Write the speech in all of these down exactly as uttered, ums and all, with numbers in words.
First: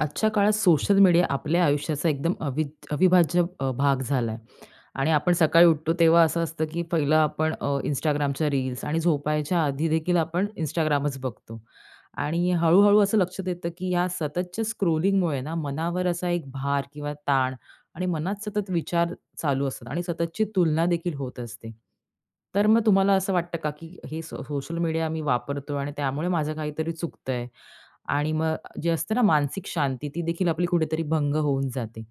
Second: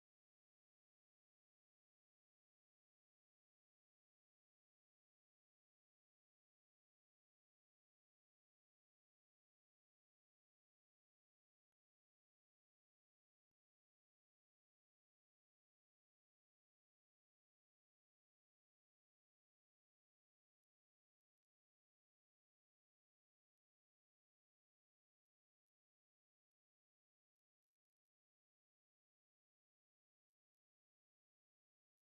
आजच्या काळात social media आपल्या आयुष्याचा एकदम अवि अविभाज्य अ, भाग झाला आहे आणि आपण सकाळी उठतो तेव्हा असं असतं की पहिलं आपण अ, Instagramच्या रील्स आणि झोपायच्या आधी देखील आपण Instagramच बघतो आणि हळूहळू असं लक्षात येतं की ह्या सततच्या स्क्रोलिंगमुळे ना मनावर असा एक भार किंवा ताण आणि मनात सतत विचार चालू असतात आणि सततची तुलना देखील होत असते. तर मग तुम्हाला असं वाटतं का की हे सो सोशल मीडिया मी वापरतो आणि त्यामुळे माझं काहीतरी चुकतंय आणि मग जे असतं ना मानसिक शांती, ती देखील आपली कुठेतरी भंग होऊन जाते.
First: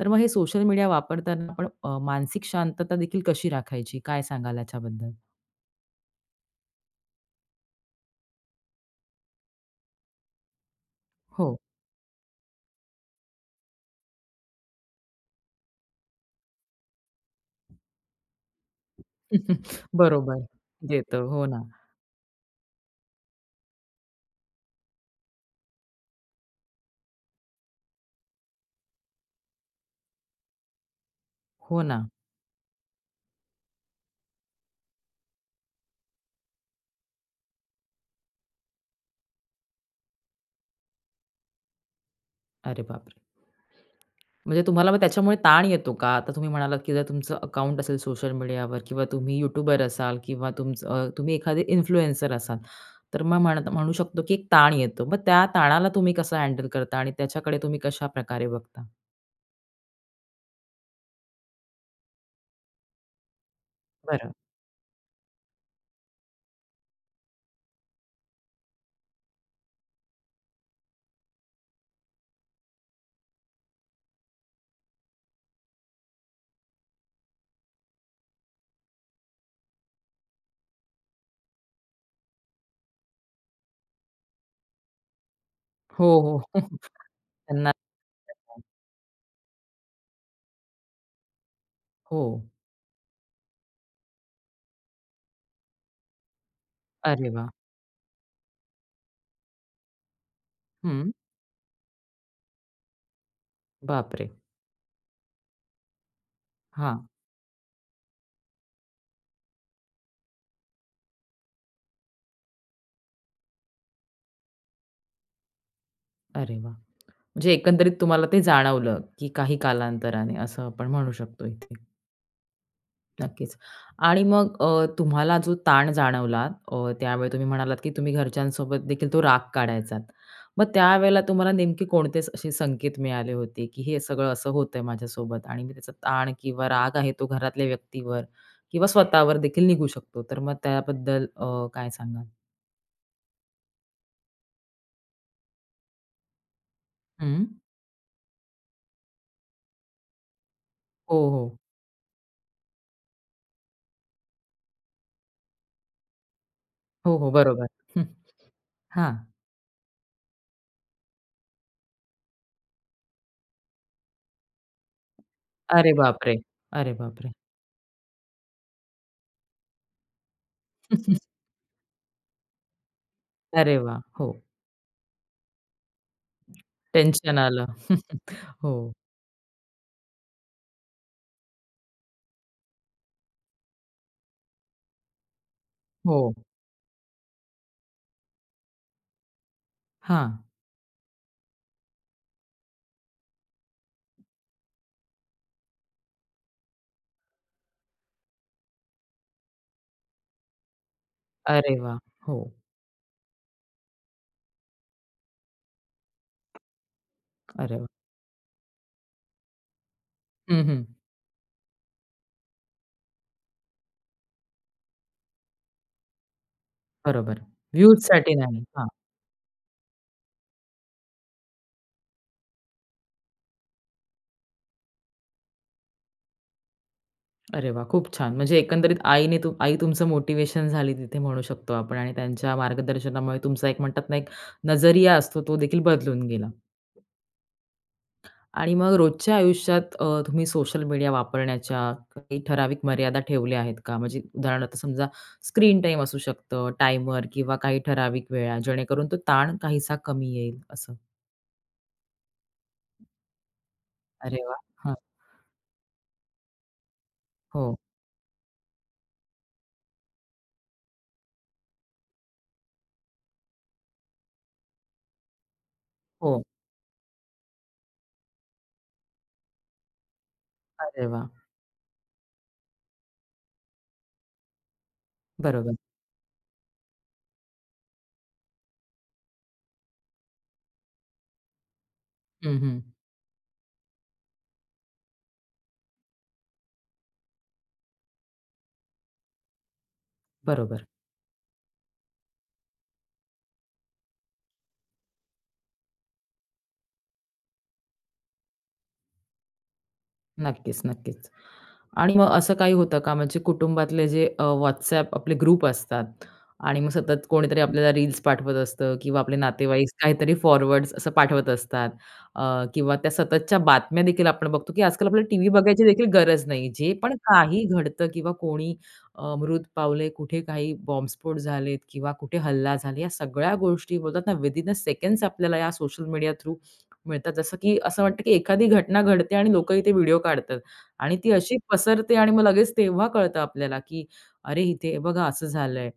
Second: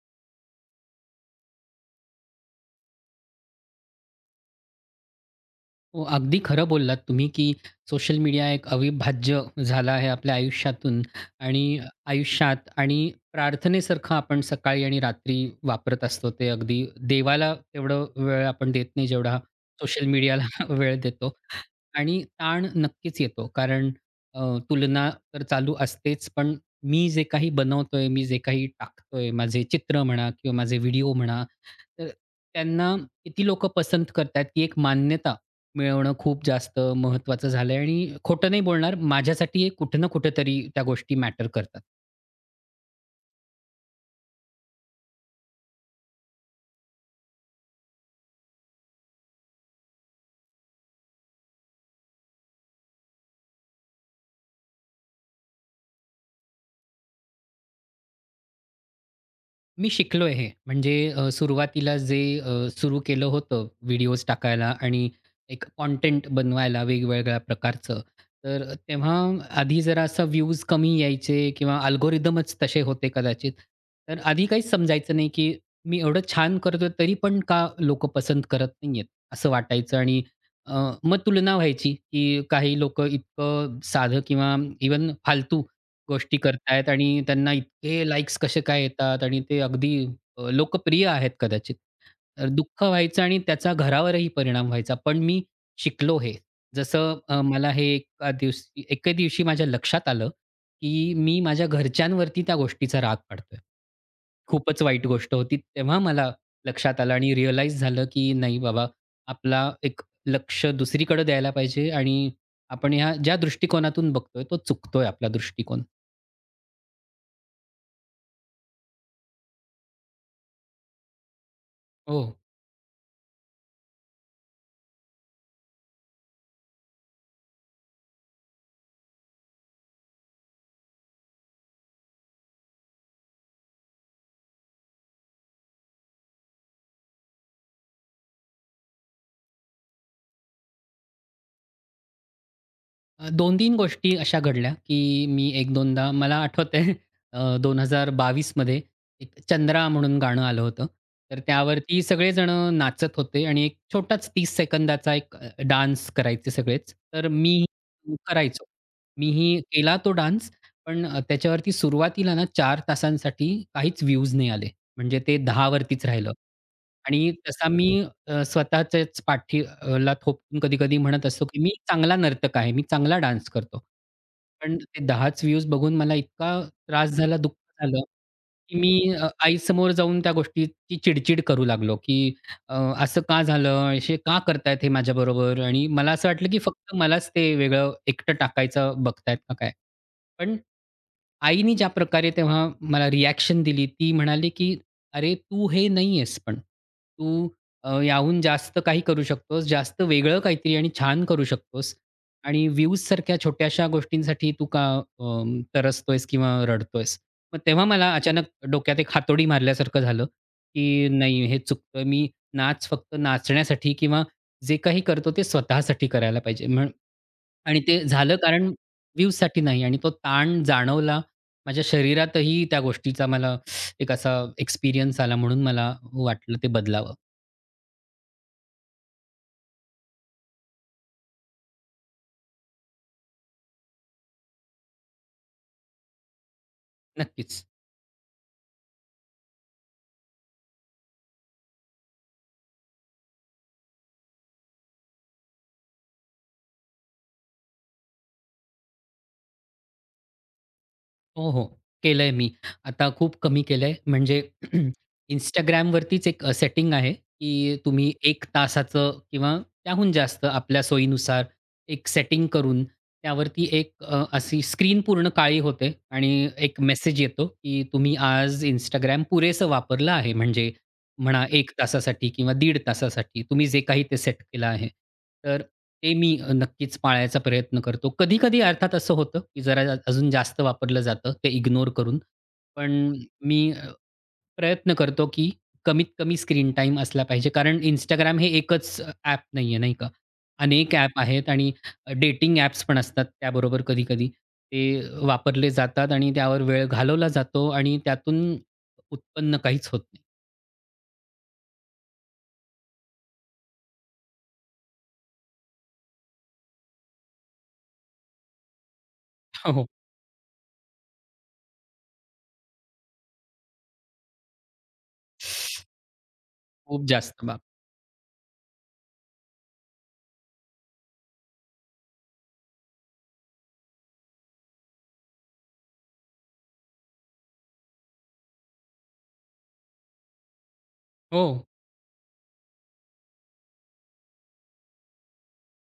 तर मग हे सोशल मीडिया वापरताना आपण अ, मानसिक शांतता देखील कशी राखायची? काय सांगाल याच्याबद्दल? हो, अगदी खरं बोललात तुम्ही, की सोशल मीडिया एक अविभाज्य झाला आहे आपल्या आयुष्यातून हो. आणि आयुष्यात आणि प्रार्थनेसारखं आपण सकाळी आणि रात्री वापरत असतो. ते अगदी देवाला तेवढं वेळ आपण देत नाही, जेवढा सोशल बरोबर. मीडियाला वेळ देतं. देतो. हो ना. आणि ताण नक्कीच येतो. कारण अ, तुलना तर चालू असतेच, पण मी जे काही बनवतोय, मी जे काही टाकतोय, माझे चित्र म्हणा किंवा माझे व्हिडिओ म्हणा, हो ना. तर त्यांना किती लोकं पसंत करतायत, ही एक मान्यता मिळवणं खूप जास्त महत्त्वाचं झालंय. आणि खोटं नाही बोलणार, माझ्यासाठी हे कुठं ना कुठेतरी त्या गोष्टी मॅटर करतात. अरे बापरे! म्हणजे तुम्हाला मग त्याच्यामुळे ताण येतो का? आता तुम्ही म्हणालात, की जर तुमचं अकाउंट असेल सोशल मीडियावर किंवा तुम्ही यूट्यूबर असाल किंवा तुमचं अ, तुम्ही एखादे इन्फ्लुएन्सर असाल, तर मग म्हणत म्हणू शकतो, की एक ताण येतो. मग त्या ताणाला तुम्ही कसं हँडल करता आणि त्याच्याकडे तुम्ही कशाप्रकारे बघता? मी शिकलोय हे. म्हणजे अ, सुरुवातीला जे अ, सुरू केलं होतं व्हिडिओज बरं. टाकायला आणि एक कंटेंट बनवायला वेगवेगळ्या प्रकारचं. तर अ, तेव्हा आधी जरा असं व्ह्यूज कमी यायचे किंवा अल्गोरिदमच तसे होते कदाचित. तर आधी काहीच समजायचं नाही, की मी एवढं छान करतोय तरी पण का लोकं पसंत करत नाहीयेत, असं वाटायचं. आणि अ, मग तुलना व्हायची, की काही लोकं इतकं साधं किंवा इव्हन फालतू हो, गोष्टी हो. करतायत आणि त्यांना त्यांना इतके लाइक्स कसे काय येतात आणि ते अगदी अ, लोकप्रिय आहेत कदाचित. हो. तर दुःख व्हायचं आणि त्याचा घरावरही परिणाम व्हायचा. पण मी शिकलो हे. जसं अरे अ, वाह! मला हे एका दिवशी एके दिवशी माझ्या लक्षात आलं, हं. की मी माझ्या घरच्यांवरती त्या गोष्टीचा राग काढतोय. बापरे! खूपच वाईट गोष्ट होती. तेव्हा मला लक्षात हां. आलं आणि रिअलाईज झालं, की नाही बाबा, आपला एक लक्ष दुसरीकडे द्यायला पाहिजे आणि आपण ह्या ज्या दृष्टिकोनातून बघतोय तो चुकतोय आपला दृष्टिकोन. अरे वाह! म्हणजे एकंदरीत तुम्हाला ते जाणवलं, की काही कालांतराने असं आपण म्हणू शकतो इथे. हो. नक्कीच. आणि मग अ, तुम्हाला जो ताण जाणवला अ, त्यावेळी तुम्ही म्हणालात, की तुम्ही घरच्यांसोबत देखील तो राग काढायचात. मग त्यावेळेला तुम्हाला नेमके कोणते असे संकेत मिळाले होते, की हे सगळं असं होतंय माझ्यासोबत आणि मी त्याचा ताण किंवा राग आहे तो घरातल्या व्यक्तीवर किंवा स्वतःवर देखील निघू शकतो. तर मग त्याबद्दल अ, काय सांगाल? अ, दोन-तीन गोष्टी अशा घडल्या, की मी एक दोनदा मला आठवतंय. हं. अ, दोन हजार बावीस मध्ये एक चंद्रा म्हणून गाणं आलं होतं. हो, तर हो. त्यावरती सगळेजणं नाचत होते आणि एक छोटाच तीस सेकंदाचा एक अ, डान्स करायचे सगळेच. हो, तर हो. मी बरोबर. हं. करायचो. हां. मीही केला तो डान्स, पण अ, त्याच्यावरती सुरुवातीला ना चार तासांसाठी काहीच व्ह्यूज नाही आले. म्हणजे ते दहा अरे राहिलं. बापरे! अरे बापरे! आणि तसा मी अ, स्वतःच्याच पाठी ला थोपटून कधी-कधी म्हणत असतो, की "मी चांगला नर्तक आहे, मी चांगला डान्स अरे करतो." वाह! हो. पण ते दहाच व्ह्यूज बघून मला इतका त्रास झाला, टेन्शन दुःख आलं. झालं, हो, की मी अ, आईसमोर जाऊन त्या गोष्टीची चिडचिड करू लागलो, की अ, "असं का झालं? असे का करतायत हे माझ्याबरोबर?" आणि मला असं हो. वाटलं, की फक्त मलाच ते वेगळं एकटं टाकायचं बघतायत का काय? हां. पण आईनी ज्या प्रकारे तेव्हा मला रिॲक्शन दिली, ती म्हणाली, की "अरे, तू हे नाही आहेस पण. तू अ, याहून जास्त काही करू शकतोस, जास्त वेगळं काहीतरी आणि छान करू अरे शकतोस वाह! हो. आणि व्ह्यूजसारख्या छोट्याशा गोष्टींसाठी तू का अं, तरसतोयस किंवा रडतोयस?" मग अरे तेव्हा वाह! मला अचानक डोक्यात एक हातोडी मारल्यासारखं झालं, हं, हं. की नाही हे चुकतंय. मी नाच फक्त नाचण्यासाठी किंवा जे काही करतो ते स्वतःसाठी करायला पाहिजे. बरोबर. आणि ते व्ह्यूजसाठी झालं नाही. कारण हां. व्ह्यूजसाठी नाही. आणि तो ताण जाणवला. माझ्या शरीरातही त्या गोष्टीचा मला एक असा एक्सपिरियन्स आला म्हणून मला वाटलं ते बदलावं. अरे वाह! खूप छान. म्हणजे एकंदरीत आईने तू आई तुमचं मोटिव्हेशन झाली तिथे म्हणू शकतो आपण आणि त्यांच्या मार्गदर्शनामुळे तुमचा एक म्हणतात ना, एक नजरिया असतो तो देखील बदलून गेला. नक्कीच. आणि मग रोजच्या आयुष्यात अ, तुम्ही सोशल मीडिया वापरण्याच्या काही ठराविक मर्यादा ठेवल्या आहेत का? म्हणजे उदाहरणार्थ समजा स्क्रीन टाईम असू शकतं, टायमर किंवा काही ठराविक वेळा, जेणेकरून तो ताण काहीसा कमी येईल असं? हो, हो. केलंय मी. आता खूप कमी केलंय. म्हणजे अरे वाह! हां. Instagramवरतीच एक सेटिंग आहे, हो, की तुम्ही एक तासाचं किंवा त्याहून जास्त आपल्या सोयीनुसार एक सेटिंग करून त्यावरती एक अ, अशी स्क्रीन पूर्ण काळी होते हो. आणि एक मेसेज येतो, की तुम्ही आज Instagram पुरेसं वापरलं आहे. म्हणजे अरे वाह! म्हणा एक तासासाठी किंवा दीड तासासाठी तुम्ही जे काही ते सेट केलं आहे. तर बरोबर. ते मी अ, नक्कीच पाळायचा प्रयत्न करतो. कधी-कधी अर्थात असं होतं, की जरा जा- अजून जास्त वापरलं जातं ते इग्नोर करून. हं, हं. पण मी अ, प्रयत्न करतो, की कमीत कमी स्क्रीन टाईम असला पाहिजे. कारण इंस्टाग्राम हे एकच ॲप नाहीये, नाही का? बरोबर. अनेक ॲप आहेत आणि डेटिंग ॲप्स पण असतात त्याबरोबर कधी-कधी. ते वापरले जातात आणि त्यावर वेळ घालवला जातो आणि त्यातून उत्पन्न काहीच होत नाही. नक्कीच, नक्कीच. आणि मग असं काही होतं का म्हणजे कुटुंबातले जे अ, WhatsApp आपले ग्रुप असतात आणि मग सतत कोणीतरी आपल्याला रील्स पाठवत असतं किंवा आपले हो, नातेवाईक काहीतरी फॉरवर्ड्स असं पाठवत असतात अ, किंवा त्या सततच्या बातम्या देखील आपण बघतो, की आजकाल आपल्याला टीव्ही बघायची देखील गरज नाही. जे खूप पण जास्त बाब काही घडतं किंवा कोणी अ, मृत पावले, कुठे काही बॉम्बस्फोट झालेत किंवा कुठे हल्ला झाला, या सगळ्या गोष्टी बोलतात ना विथिन अ सेकंड्स आपल्याला या सोशल मीडिया थ्रू मिळतात. जसं की असं वाटतं, की एखादी घटना घडते आणि लोकं इथे व्हिडिओ काढतात. आणि ती हो. अशी पसरते आणि मग लगेच तेव्हा कळतं आपल्याला, की "अरे, इथे हे बघा असं झालंय"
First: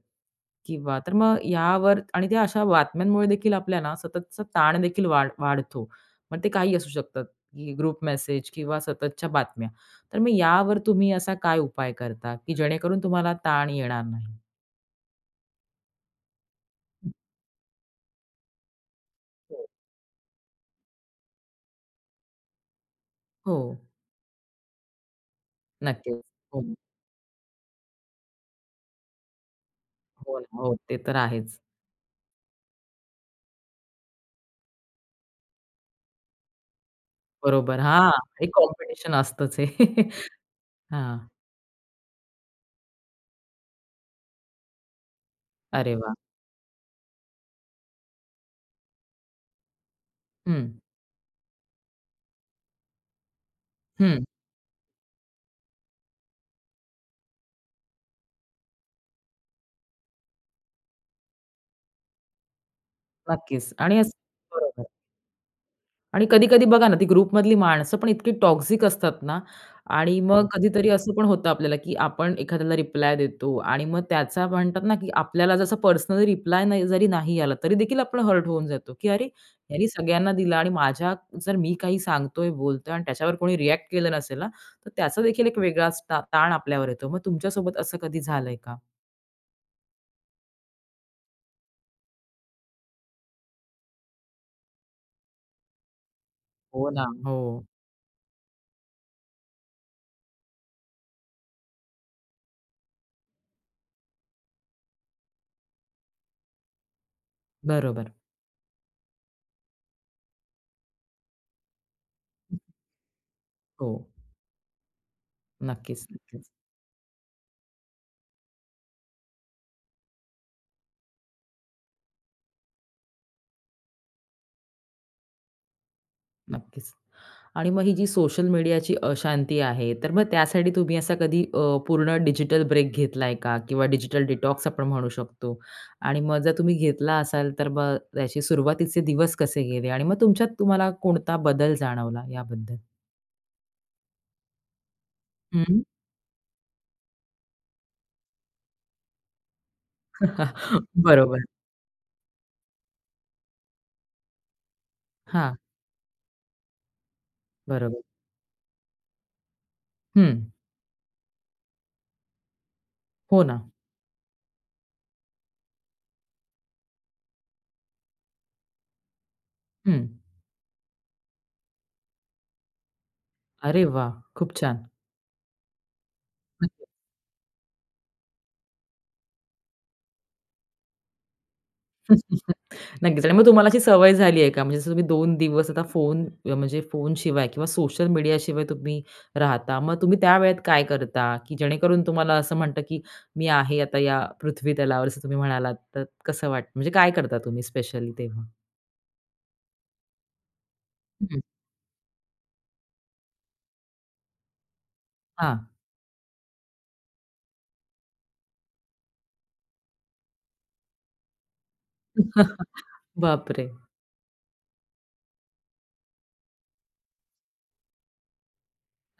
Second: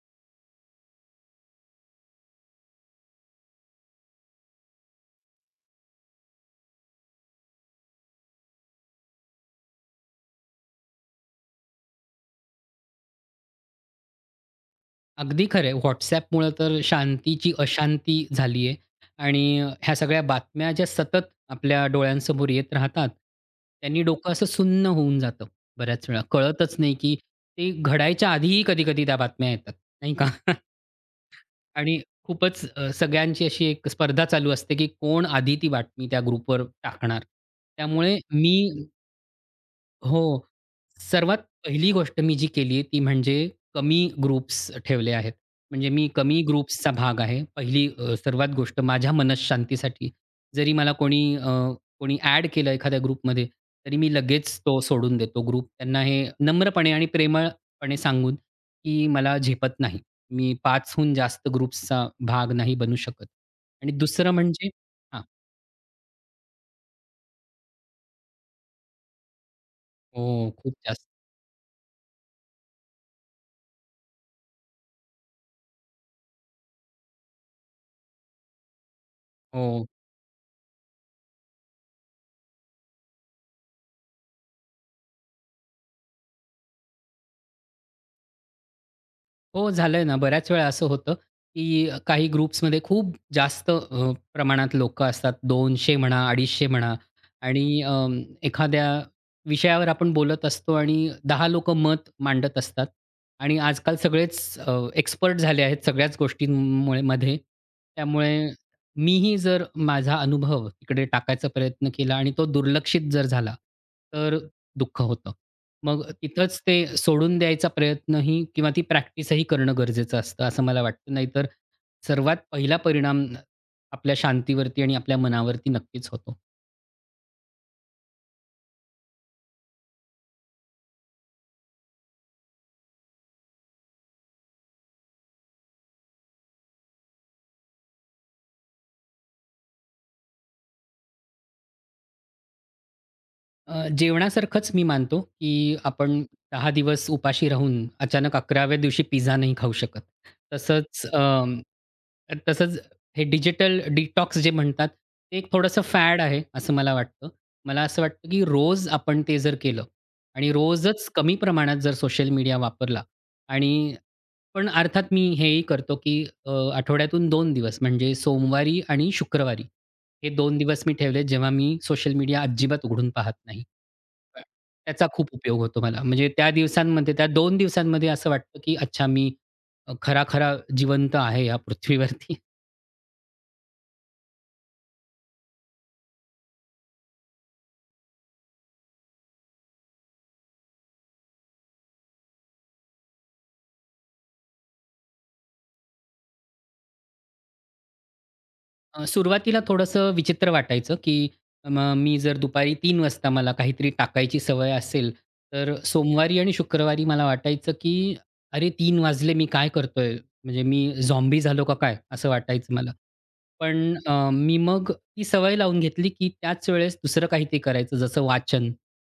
किंवा तर मग यावर आणि त्या अशा बातम्यांमुळे देखील आपल्याला सततचा ताण देखील वाढ वाढतो. मग ते काही असू शकतात, की ग्रुप मेसेज किंवा सततच्या बातम्या. तर मग यावर तुम्ही असा काय उपाय करता, की जेणेकरून तुम्हाला ताण येणार नाही? अगदी खरं आहे. WhatsAppमुळं तर शांतीची अशांती झाली आहे आणि हो. ह्या सगळ्या बातम्या ज्या सतत आपल्या डोळ्यांसमोर येत राहतात, हो, त्यांनी डोकं असं सुन्न होऊन जातं बऱ्याच नक्कीच. वेळा. हो, कळतच नाही, की ते घडायच्या आधीही कधी-कधी त्या बातम्या येतात, नाही का? हो ना. हो, ते तर आहेच. आणि खूपच अ, सगळ्यांची अशी एक स्पर्धा चालू असते, की कोण आधी ती बातमी त्या ग्रुपवर टाकणार. बरोबर. हां, त्यामुळे एक मी कॉम्पिटिशन असतंच हे. हो. हां. सर्वात पहिली गोष्ट मी जी केली ती म्हणजे कमी ग्रुप्स ठेवले आहेत. म्हणजे अरे मी वाह! कमी ग्रुप्सचा भाग आहे. पहिली अ, सर्वात गोष्ट माझ्या मनःशांतीसाठी. हं, जरी मला कोणी अ, कोणी ॲड केलं एखाद्या ग्रुपमध्ये, तरी मी हं. लगेच तो सोडून देतो ग्रुप. त्यांना हे नम्रपणे आणि प्रेमळपणे सांगून, की मला झेपत नाही. मी पाच जास्त ग्रुप्सचा भाग नाही बनू शकत. नक्कीच आणि आणि असं दुसरं म्हणजे बरोबर हां. आणि कधी-कधी बघा ना, ती ग्रुपमधली माणसं पण इतकी टॉक्सिक असतात ना आणि मग हो, खूप कधीतरी जास्त. असं पण होतं आपल्याला, की आपण एखाद्याला रिप्लाय देतो आणि मग त्याचा म्हणतात ना, की आपल्याला जसा पर्सनली रिप्लाय नाही जरी नाही आला, तरी देखील आपण हर्ट होऊन जातो, की "अरे, यांनी हो. सगळ्यांना दिला आणि माझ्या जर मी काही सांगतोय, बोलतोय आणि त्याच्यावर कोणी रिएक्ट केलं नसेल ना, तर त्याचा देखील एक वेगळाच ता ताण आपल्यावर येतो." मग तुमच्यासोबत असं कधी झालंय का? हो, झालंय ना. बऱ्याच वेळा असं होतं, की काही ग्रुप्समध्ये खूप जास्त अ, प्रमाणात लोकं असतात. दोनशे म्हणा, अडीचशे हो म्हणा. ना. हो. आणि अ, एखाद्या विषयावर आपण बोलत असतो आणि दहा लोकं मत मांडत असतात आणि आजकाल सगळेच एक्सपर्ट झाले आहेत सगळ्याच गोष्टींमुळे मध्ये. बरोबर. त्यामुळे मीही जर माझा अनुभव तिकडे टाकायचा प्रयत्न केला आणि तो दुर्लक्षित जर झाला, हो. तर दुःख होतं. मग नक्कीच, नक्कीच. तिथंच ते सोडून द्यायचा प्रयत्नही किंवा ती प्रॅक्टिसही करणं गरजेचं असतं, असं मला वाटतं. नाहीतर सर्वात पहिला परिणाम आपल्या शांतीवरती आणि आपल्या मनावरती नक्कीच होतो. नक्कीच. आणि मग ही जी सोशल मीडियाची अशांती आहे, तर मग त्यासाठी तुम्ही असा कधी अ, पूर्ण डिजिटल ब्रेक घेतलाय का? किंवा डिजिटल डिटॉक्स आपण म्हणू शकतो. आणि मग जर तुम्ही घेतला असाल, तर मग त्याचे सुरुवातीचे दिवस कसे गेले? आणि मग तुमच्यात तुम्हाला कोणता बदल जाणवला याबद्दल? अ, जेवणासारखंच मी मानतो, की हं. आपण दहा दिवस उपाशी राहून अचानक अकराव्या दिवशी पिझ्झा नाही खाऊ शकत. तसंच बरोबर. अं, तसंच हे डिजिटल डिटॉक्स जे म्हणतात, ते एक हां, थोडंसं फॅड आहे, असं मला वाटतं. मला बरोबर. असं वाटतं, की रोज आपण ते जर केलं हं. आणि रोजच कमी प्रमाणात जर सोशल मीडिया वापरला हो ना. आणि पण अर्थात मी हेही करतो, की अ, आठवड्यातून दोन दिवस म्हणजे सोमवारी आणि शुक्रवारी हं. हे दोन दिवस मी ठेवले, जेव्हा मी सोशल मीडिया अजिबात उघडून पाहत नाही. अरे वाह! खूप छान. त्याचा खूप उपयोग होतो मला. म्हणजे त्या दिवसांमध्ये, त्या दोन दिवसांमध्ये असं वाटतं, की अच्छा मी अ, खरा-खरा जिवंत आहे या पृथ्वीवरती. नक्कीच आणि मग तुम्हाला अशी सवय झाली आहे का? म्हणजे जसं तुम्ही दोन दिवस आता फोन अ, म्हणजे फोनशिवाय किंवा सोशल मीडियाशिवाय तुम्ही राहता. मग तुम्ही त्या वेळेत काय करता? की जेणेकरून तुम्हाला असं म्हणतं, की मी आहे आता या पृथ्वी तलावर असं तुम्ही म्हणालात, तर कसं वाटतं? म्हणजे काय करता तुम्ही स्पेशली तेव्हा? अ, सुरुवातीला थोडंसं विचित्र वाटायचं, की हं. मग मी जर दुपारी तीन वाजता मला काहीतरी टाकायची सवय असेल, हां. तर सोमवारी आणि शुक्रवारी मला वाटायचं, की "अरे तीन वाजले मी काय करतोय? म्हणजे मी झॉम्बी झालो का काय?" असं वाटायचं मला. बापरे! पण अ, मी मग ती सवय लावून घेतली, की त्याच वेळेस दुसरं काहीतरी करायचं जसं वाचन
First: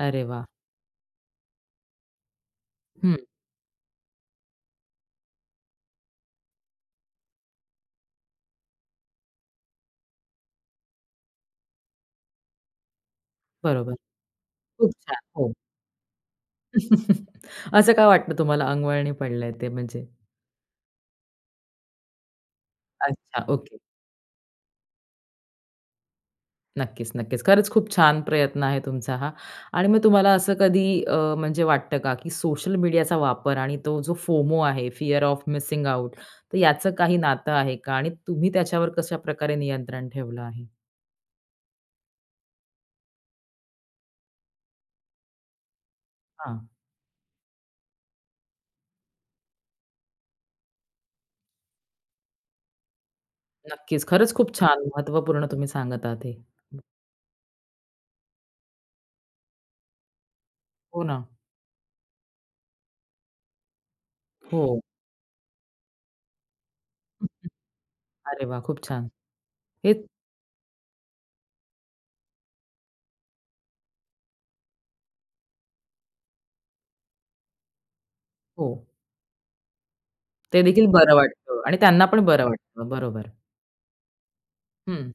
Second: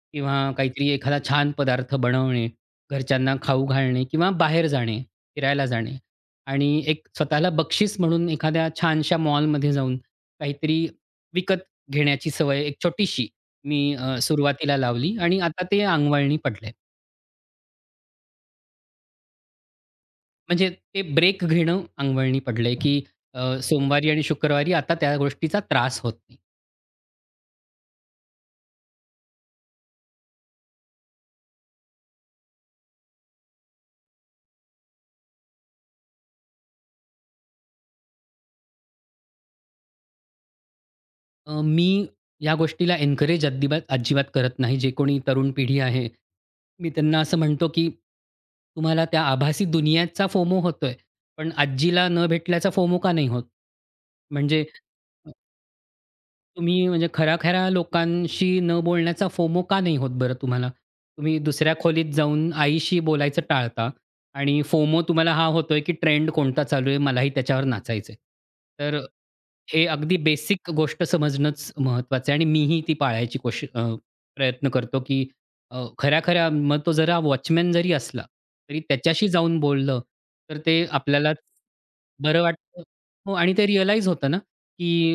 अरे किंवा वाह! काहीतरी एखादा छान पदार्थ बनवणे, हं. घरच्यांना खाऊ घालणे किंवा बाहेर जाणे, फिरायला जाणे आणि एक स्वतःला बक्षीस म्हणून एखाद्या छानशा मॉलमध्ये जाऊन काहीतरी विकत घेण्याची सवय एक छोटीशी मी बरोबर. अ, सुरुवातीला खूप लावली छान. आणि हो. आता ते अंगवळणी पडलंय. असं का वाटलं तुम्हाला अंगवळणी पडलंय ते म्हणजे? म्हणजे ते ब्रेक घेणं अंगवळणी पडलंय, की अच्छा. अ, सोमवारी आणि शुक्रवारी आता त्या गोष्टीचा त्रास होत नाही. नक्कीच, नक्कीच. खरंच खूप छान प्रयत्न आहे तुमचा हा. आणि मग तुम्हाला असं कधी अ, म्हणजे वाटतं का, की सोशल मीडियाचा वापर आणि तो जो फोमो आहे, फिअर ऑफ मिसिंग आउट, तर याचं काही नातं आहे का? आणि तुम्ही त्याच्यावर कशाप्रकारे नियंत्रण ठेवलं आहे? अ, मी या गोष्टीला एन्करेज अद्दिबात अजिबात करत नाही. जे कोणी तरुण पिढी आहे, हां, मी त्यांना असं म्हणतो, की तुम्हाला त्या आभासी दुनियाचा फोमो होतोय, पण आजीला न भेटल्याचा फोमो का नाही होत? नक्कीच. खरंच खूप म्हणजे छान हं. महत्त्वपूर्ण तुम्ही सांगत आहात हे. तुम्ही म्हणजे खऱ्या-खऱ्या लोकांशी न बोलण्याचा फोमो का नाही होत बरं तुम्हाला? हो ना. तुम्ही दुसऱ्या खोलीत जाऊन आईशी बोलायचं टाळता आणि हो. फोमो तुम्हाला हा होतोय, की ट्रेंड कोणता चालू आहे, मलाही त्याच्यावर नाचायचंय. अरे वाह! खूप तर छान. हे हेच अगदी बेसिक गोष्ट समजणंच महत्त्वाचं आहे आणि मीही ती पाळायची कोशी अ, प्रयत्न करतो, की अ, खऱ्या-खऱ्या मग तो जरा वॉचमन जरी असला, हो. तरी त्याच्याशी जाऊन बोललं, तर ते ते देखील बरं आपल्याला वाटतं आणि त्यांना पण बरं बरं वाटतं वाटतं. बरोबर. हो. आणि ते रिअलाईज होतं ना, की हं.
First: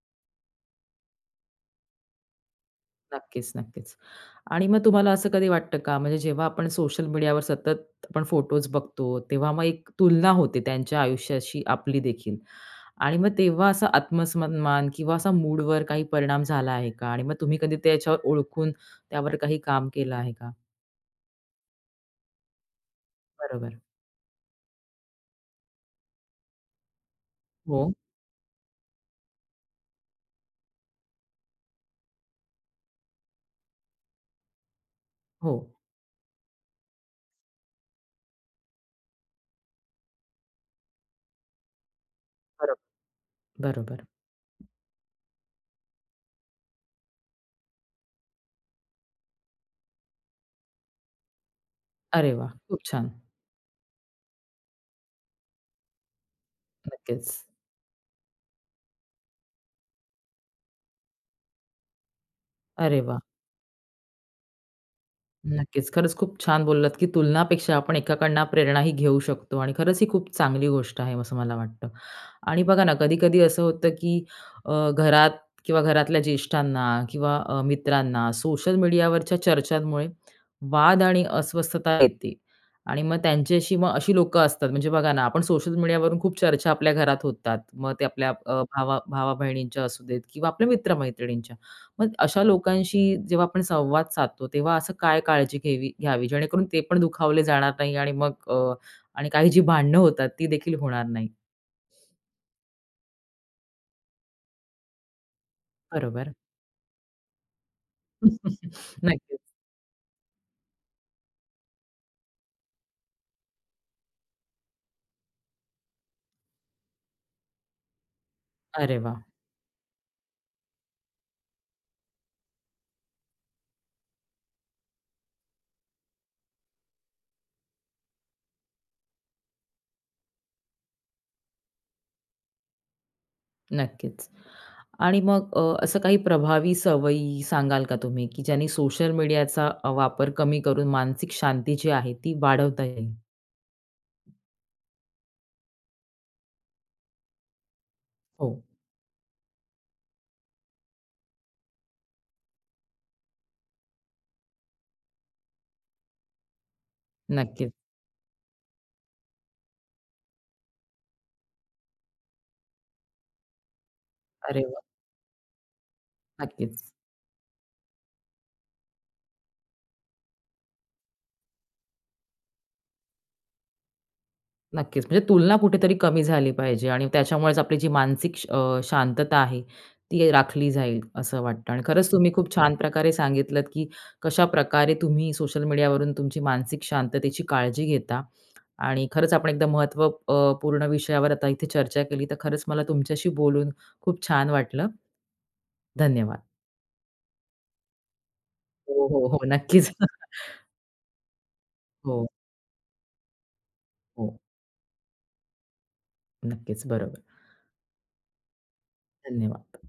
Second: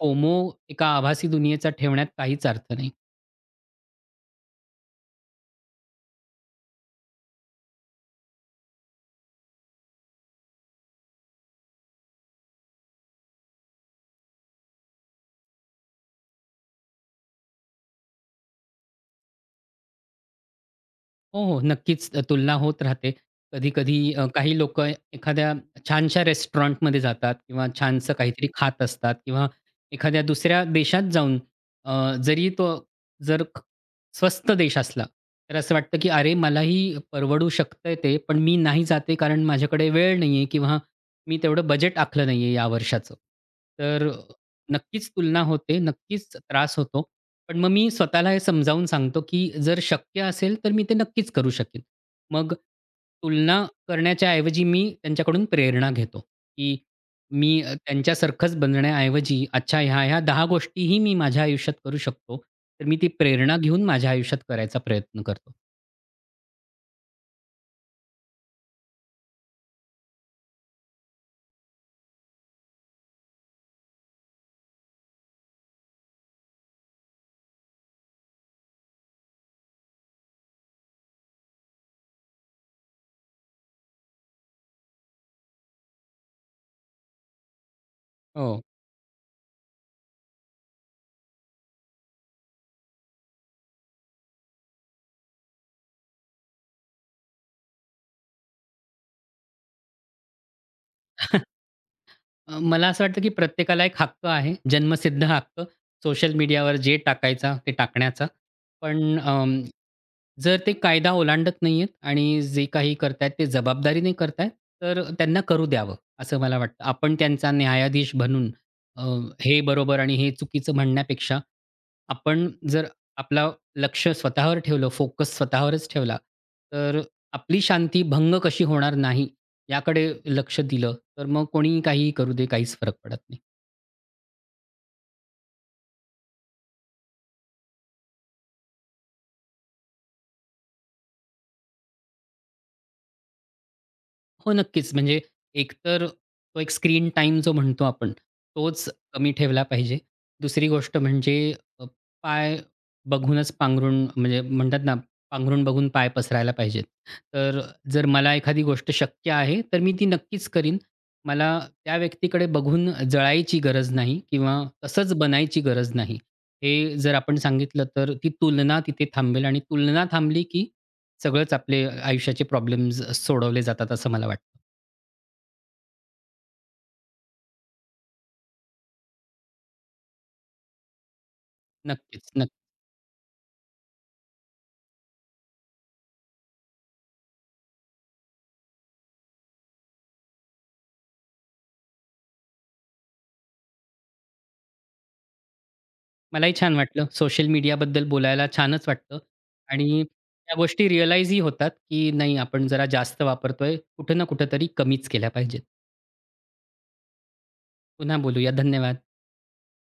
फोमो एका आभासी दुनियेचा ठेवण्यात काहीच अर्थ नाही. नक्कीच, नक्कीच. आणि मग तुम्हाला असं कधी वाटतं का, म्हणजे जेव्हा आपण सोशल मीडियावर सतत आपण फोटोज बघतो, तेव्हा मग एक तुलना होते त्यांच्या आयुष्याशी आपली देखील. आणि मग तेव्हा असा आत्मसन्मान किंवा असा मूडवर काही परिणाम झाला आहे का? आणि मग तुम्ही कधी त्याच्यावर ओळखून त्यावर काही काम केलं आहे का? हो, हो. नक्कीच अ, तुलना होत राहते. बरोबर. कधी-कधी अ, काही लोकं एखाद्या छानशा रेस्टॉरंटमध्ये जातात किंवा हो, छानसं काहीतरी खात असतात किंवा एखाद्या दुसऱ्या देशात जाऊन अ, जरी तो जर ख स्वस्त देश असला, हो. तर असं वाटतं की "अरे, मलाही परवडू शकतंय ते, पण मी नाही जाते कारण माझ्याकडे वेळ नाहीये किंवा मी तेवढं बजेट आखलं नाहीये या बरोबर, वर्षाचं." बरोबर. तर नक्कीच तुलना होते, नक्कीच त्रास होतो. पण मग मी स्वतःला हे समजावून सांगतो, की जर शक्य असेल तर मी ते नक्कीच करू शकेन. अरे वाह! मग खूप छान. तुलना करण्याच्या ऐवजी मी त्यांच्याकडून प्रेरणा घेतो, की नक्कीच. मी अ, त्यांच्यासारखंच बनण्याऐवजी अच्छा ह्या-ह्या दहा गोष्टीही मी माझ्या आयुष्यात करू शकतो. तर मी अरे ती वाह! प्रेरणा घेऊन माझ्या आयुष्यात करायचा प्रयत्न करतो. नक्कीच. खरंच खूप छान बोललात, की तुलनापेक्षा आपण एकाकडनं प्रेरणाही घेऊ शकतो आणि खरंच ही खूप चांगली गोष्ट आहे असं मला वाटतं. आणि बघा ना, कधी-कधी असं होतं, की अ, घरात किंवा घरातल्या ज्येष्ठांना किंवा अ, मित्रांना सोशल मीडियावरच्या चर्चांमुळे वाद आणि अस्वस्थता येते आणि मग त्यांच्याशी मग अशी लोकं असतात म्हणजे बघा ना, आपण सोशल मीडियावरून खूप चर्चा आपल्या घरात होतात. मग ते आपल्या अ, हो. भावा भावा-बहिणींच्या असू देत किंवा आपल्या मित्र मग अशा लोकांशी जेव्हा आपण संवाद साधतो, तेव्हा असं काय काळजी घ्यावी घ्यावी जेणेकरून ते पण दुखावले जाणार नाही आणि मग अ, आणि काही जी भांडणं होतात ती देखील होणार नाही. अ, मला असं वाटतं की प्रत्येकाला एक हक्क आहे, जन्मसिद्ध हक्क बरोबर. सोशल मीडियावर जे टाकायचा ते टाकण्याचा. पण नक्कीच. अं, जर ते कायदा ओलांडत नाहीयेत आणि जे काही करतायत ते जबाबदारीने करतायत, तर त्यांना करू द्यावं, असं मला वाटतं. आपण त्यांचा न्यायाधीश बनून अरे अ, वाह! हे बरोबर आणि हे चुकीचं म्हणण्यापेक्षा आपण जर आपला लक्ष स्वतःवर ठेवलं, फोकस स्वतःवरच ठेवला, तर आपली शांती भंग कशी होणार नाही याकडे लक्ष दिलं, तर मग कोणी काही करू दे, काहीच फरक पडत नाही. नक्कीच. आणि मग अ, असं काही प्रभावी सवयी सांगाल का तुम्ही, की ज्यांनी सोशल मीडियाचा वापर कमी करून मानसिक शांती जी आहे ती वाढवता येईल? हो, नक्कीच. म्हणजे एकतर तो एक स्क्रीन टाईम जो म्हणतो आपण, हो. तोच कमी ठेवला पाहिजे. दुसरी गोष्ट म्हणजे अ, पाय बघूनच पांघरून म्हणजे म्हणतात ना, पांघरून बघून पाय पसरायला पाहिजेत. तर नक्कीच. जर मला एखादी गोष्ट शक्य आहे, तर मी ती नक्कीच करीन. मला त्या व्यक्तीकडे बघून जळायची गरज नाही अरे किंवा वाह! तसंच बनायची गरज नाही. नक्कीच. हे जर आपण सांगितलं, तर ती तुलना तिथे थांबेल आणि तुलना थांबली की सगळंच आपले आयुष्याचे प्रॉब्लेम्स सोडवले जातात असं मला वाटतं. नक्कीच. म्हणजे तुलना कुठेतरी कमी झाली पाहिजे आणि त्याच्यामुळेच आपली जी मानसिक श अ, शांतता आहे, ती राखली जाईल असं वाटतं आणि खरंच नक्कीच, तुम्ही खूप नक्की. छान प्रकारे सांगितलत, की कशा प्रकारे तुम्ही सोशल मीडियावरून तुमची मानसिक शांततेची काळजी घेता आणि खरंच आपण एकदम महत्त्व अ, पूर्ण विषयावर आता इथे चर्चा केली. तर खरंच मला तुमच्याशी बोलून खूप छान वाटलं. धन्यवाद. मलाही छान वाटलं. सोशल मीडियाबद्दल बोलायला छानच हो, वाटतं. हो, हो. नक्कीच. आणि त्या गोष्टी रिअलाईजही होतात, की हो, नाही आपण जरा जास्त वापरतोय. कुठं ना हो. कुठं तरी कमीच केल्या पाहिजेत. नक्कीच. बरोबर. पुन्हा बोलूया. धन्यवाद. धन्यवाद.